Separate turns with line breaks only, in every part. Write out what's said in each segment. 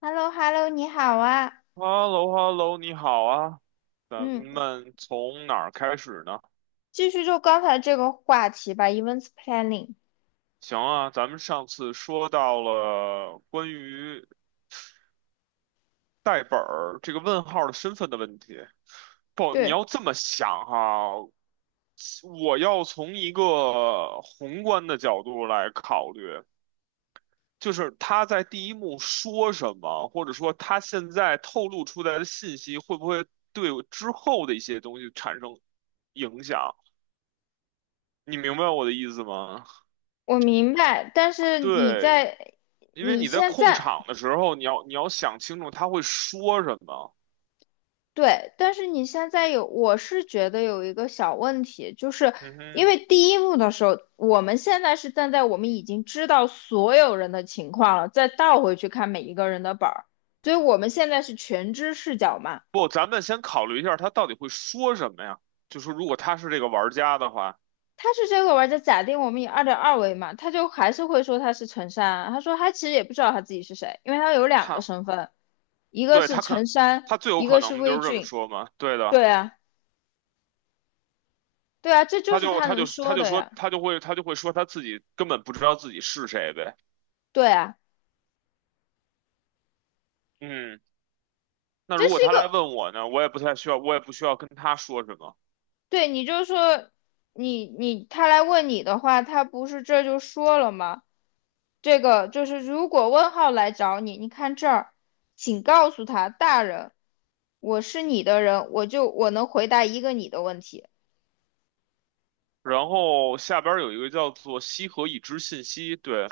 h e l l o h e l l o 你好啊，
h e l l o h e l l o 你好啊，咱
嗯，
们从哪儿开始呢？
继续就刚才这个话题吧，events planning。
行啊，咱们上次说到了关于代本儿这个问号的身份的问题。不，你
对，
要这么想哈，我要从一个宏观的角度来考虑，就是他在第一幕说什么，或者说他现在透露出来的信息会不会对我之后的一些东西产生影响？你明白我的意思吗？
我明白，但是你
对，
在，
因为
你
你在
现
控
在，
场的时候，你要想清楚他会说什么。
对，但是你现在有，我是觉得有一个小问题，就是
嗯
因
哼，
为第一幕的时候，我们现在是站在我们已经知道所有人的情况了，再倒回去看每一个人的本儿，所以我们现在是全知视角嘛。
不，咱们先考虑一下他到底会说什么呀？就是如果他是这个玩家的话，
他是这个玩家假定我们以2.2为嘛，他就还是会说他是陈山。他说他其实也不知道他自己是谁，因为他有两个
他
身份，一个
对
是
他可
陈山，
他最有
一
可
个是
能就
微
是这么
俊。
说嘛。对的，
对啊，对啊，这就是他能说的呀。
他就会说他自己根本不知道自己是谁呗。
对啊，
嗯，那
这
如果
是一
他来
个，
问我呢，我也不需要跟他说什么。
对，你就说你他来问你的话，他不是这就说了吗？这个就是如果问号来找你，你看这儿，请告诉他，大人，我是你的人，我能回答一个你的问题。
然后下边儿有一个叫做"西河已知信息"，对，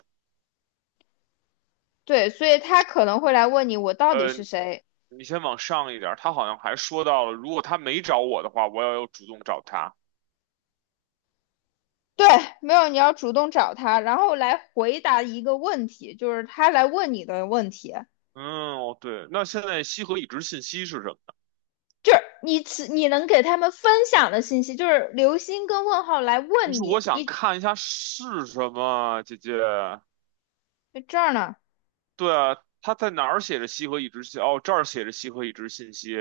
对，所以他可能会来问你我到底
呃，
是谁。
你先往上一点儿，他好像还说到了，如果他没找我的话，我要有主动找他。
对，没有，你要主动找他，然后来回答一个问题，就是他来问你的问题，
嗯，哦，对，那现在西河已知信息是什么呢？
就是你能给他们分享的信息，就是流星跟问号来
就是
问
我
你，
想
你
看一下是什么，姐姐。
在这儿呢，
对啊，他在哪儿写着西河已知信？哦，这儿写着西河已知信息。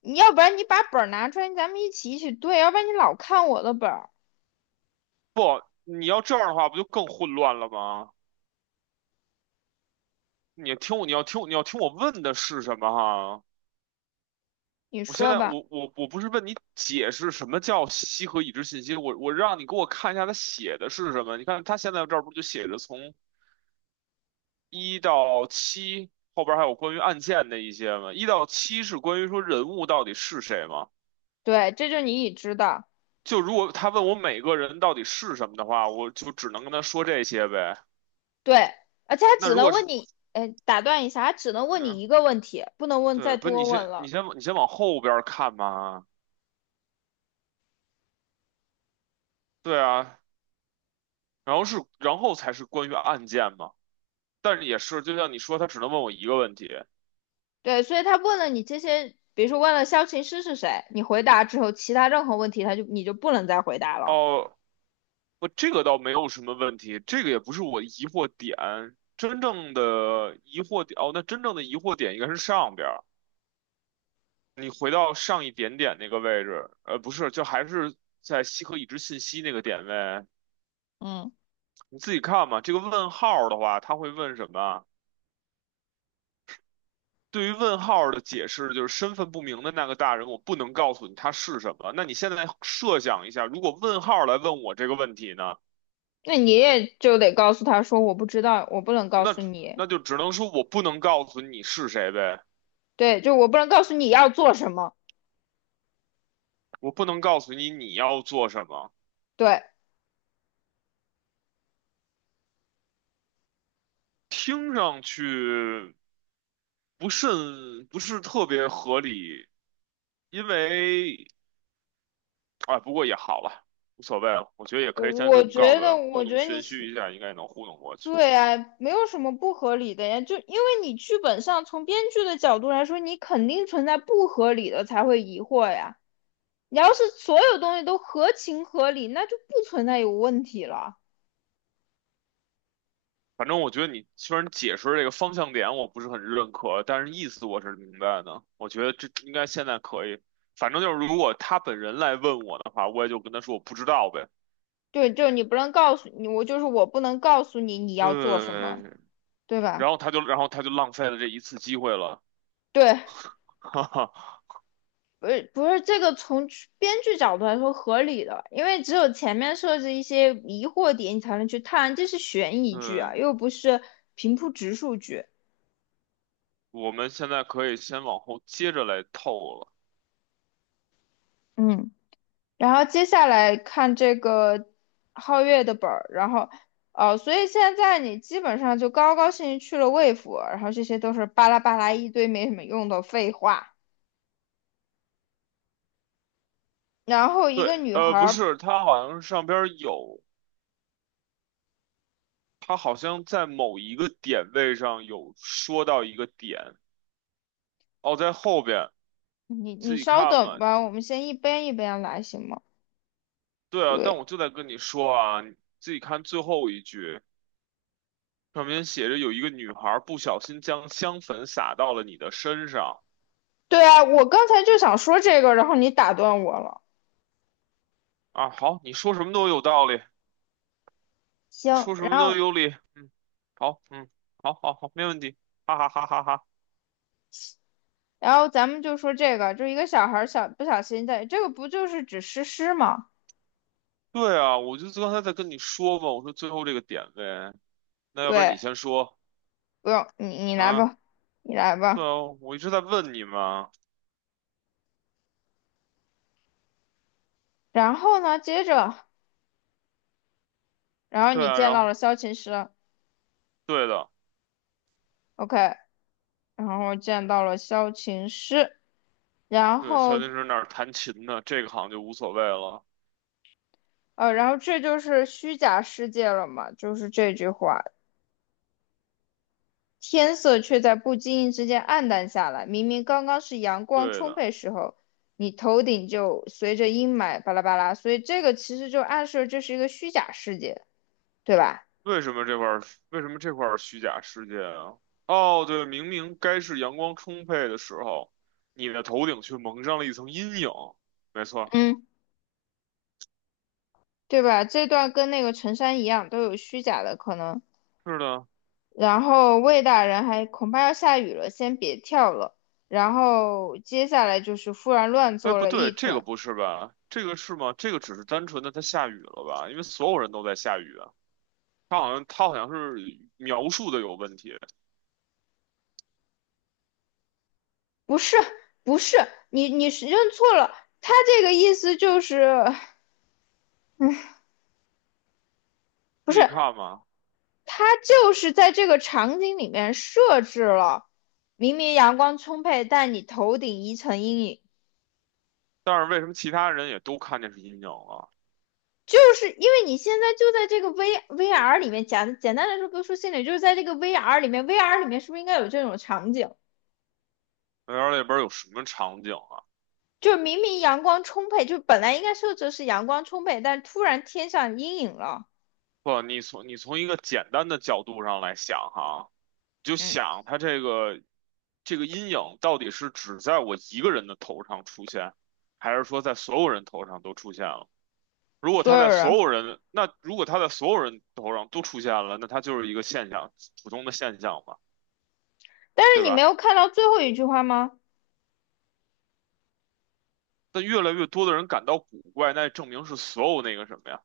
你要不然你把本儿拿出来，咱们一起对，要不然你老看我的本儿，
不，你要这样的话，不就更混乱了吗？你听我，你要听我问的是什么哈？
你
我现
说
在
吧。
我我我不是问你解释什么叫西和已知信息，我让你给我看一下他写的是什么。你看他现在这儿不就写着从一到七后边还有关于案件的一些吗？一到七是关于说人物到底是谁吗？
对，这就是你已知的，
就如果他问我每个人到底是什么的话，我就只能跟他说这些呗。
对，而且他
那
只
如
能
果是
问你，哎，打断一下，他只能问你
嗯，
一个问题，不能问
对，
再
不，是
多问了。
你先往后边儿看嘛。对啊，然后才是关于案件嘛。但是也是，就像你说，他只能问我一个问题。
对，所以他问了你这些，比如说问了萧琴师是谁，你回答之后，其他任何问题你就不能再回答了。
哦，不，这个倒没有什么问题，这个也不是我疑惑点。哦，那真正的疑惑点应该是上边儿，你回到上一点点那个位置，呃，不是，就还是在西河已知信息那个点位，
嗯，
你自己看嘛。这个问号的话，他会问什么？对于问号的解释就是身份不明的那个大人，我不能告诉你他是什么。那你现在设想一下，如果问号来问我这个问题呢，
那你也就得告诉他说我不知道，我不能告诉你。
那就只能说我不能告诉你是谁呗。
对，就我不能告诉你要做什么。
我不能告诉你你要做什么，
对，
听上去不是特别合理，因为啊，不过也好了，无所谓了，我觉得也
我
可以先这
我
么告
觉
诉他，
得，我
糊
觉
弄
得你
玄虚一下，应该能糊弄过去。
对啊，没有什么不合理的呀。就因为你剧本上从编剧的角度来说，你肯定存在不合理的才会疑惑呀。你要是所有东西都合情合理，那就不存在有问题了。
反正我觉得你虽然解释这个方向点我不是很认可，但是意思我是明白的。我觉得这应该现在可以。反正就是如果他本人来问我的话，我也就跟他说我不知道呗。
对，就是你不能告诉你，我就是我不能告诉你你要做什
对，
么，对吧？
然后他就浪费了这一次机会了，
对，
哈哈。
不是不是这个从编剧角度来说合理的，因为只有前面设置一些疑惑点，你才能去探，这是悬疑剧
对，
啊，又不是平铺直述剧。
我们现在可以先往后接着来透了。
嗯，然后接下来看这个皓月的本儿，然后哦，所以现在你基本上就高高兴兴去了魏府，然后这些都是巴拉巴拉一堆没什么用的废话。然后一
对，
个女
呃，不
孩
是，它好像是上边儿有，它好像在某一个点位上有说到一个点，哦，在后边
你
自己
稍
看
等
吧。
吧，我们先一边一边来，行吗？
对啊，
对
但我就在跟你说啊，你自己看最后一句，上面写着有一个女孩不小心将香粉洒到了你的身上
对啊，我刚才就想说这个，然后你打断我了。
啊。好，你说什么都有道理，
行，
说什
然
么都
后
有理。嗯，好，嗯，好好好，没问题，哈哈哈哈哈。
然后咱们就说这个，就一个小孩儿小不小心在，这个不就是指诗诗吗？
对啊，我就刚才在跟你说嘛，我说最后这个点位，那要不然
对，
你先说
不用你来
啊？
吧，你来
对
吧。
啊，我一直在问你嘛。
然后呢，接着，然后
对
你
啊，
见
然
到
后
了萧琴师
对的，
，OK，然后见到了萧琴师，然
对，萧敬
后
腾那儿弹琴呢，这个好像就无所谓了。
然后这就是虚假世界了嘛，就是这句话。天色却在不经意之间暗淡下来。明明刚刚是阳光
对
充
的，
沛时候，你头顶就随着阴霾巴拉巴拉，所以这个其实就暗示这是一个虚假世界，对吧？
为什么这块儿为什么这块儿虚假世界啊？哦，对，明明该是阳光充沛的时候，你的头顶却蒙上了一层阴影。没错，
嗯，对吧？这段跟那个陈山一样，都有虚假的可能。
是的。
然后魏大人还恐怕要下雨了，先别跳了。然后接下来就是忽然乱
哎，
作
不
了
对，
一
这个
团，
不是吧？这个是吗？这个只是单纯的它下雨了吧？因为所有人都在下雨。他好像是描述的有问题，
不是不是，你是认错了，他这个意思就是不
自
是
己看吧。
他就是在这个场景里面设置了，明明阳光充沛，但你头顶一层阴影，
但是为什么其他人也都看见是阴影了？
就是因为你现在就在这个 VR 里面，简单来说，不说心理，就是在这个 VR 里面，VR 里面是不是应该有这种场景？
那边有什么场景啊？
就明明阳光充沛，就本来应该设置是阳光充沛，但突然天上阴影了，
不，你从一个简单的角度上来想哈，你就
嗯，
想他这个阴影到底是只在我一个人的头上出现，还是说在所有人头上都出现了？如果
所
他在
有人，
所有人，那如果他在所有人头上都出现了，那他就是一个现象，普通的现象嘛，
但是
对
你没
吧？
有看到最后一句话吗？
但越来越多的人感到古怪，那证明是所有那个什么呀？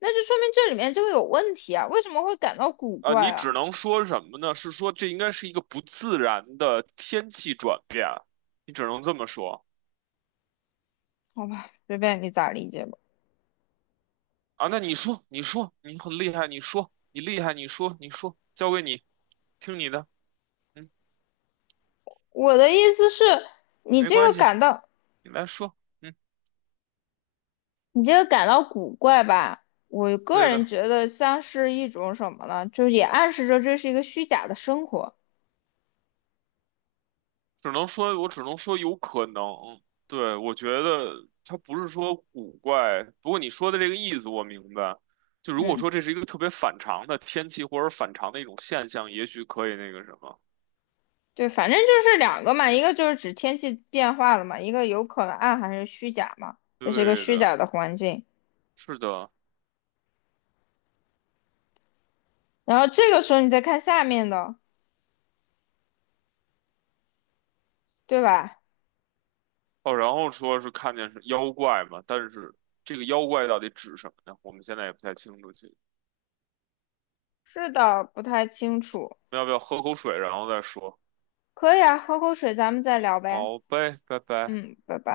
那就说明这里面这个有问题啊，为什么会感到古
啊、
怪
你
啊？
只能说什么呢？是说这应该是一个不自然的天气转变啊，你只能这么说
好吧，随便你咋理解吧。
啊。那你说，你说，你很厉害，你说，你厉害，你说，你说，交给你，听你的，嗯，
我的意思是，你
没
这
关
个
系，
感到
你来说，嗯，
你这个感到古怪吧？我个
对
人
的。
觉得像是一种什么呢？就是也暗示着这是一个虚假的生活。
只能说，我只能说有可能。对，我觉得它不是说古怪，不过你说的这个意思我明白。就如果
嗯，
说这是一个特别反常的天气或者反常的一种现象，也许可以那个什么。
对，反正就是两个嘛，一个就是指天气变化了嘛，一个有可能暗含是虚假嘛，这是一个
对
虚
的，
假的环境。
是的。
然后这个时候你再看下面的，对吧？
哦，然后说是看见是妖怪嘛，但是这个妖怪到底指什么呢？我们现在也不太清楚。其实
是的，不太清楚。
要不要喝口水，然后再说？
可以啊，喝口水，咱们再聊呗。
好呗，拜拜。
嗯，拜拜。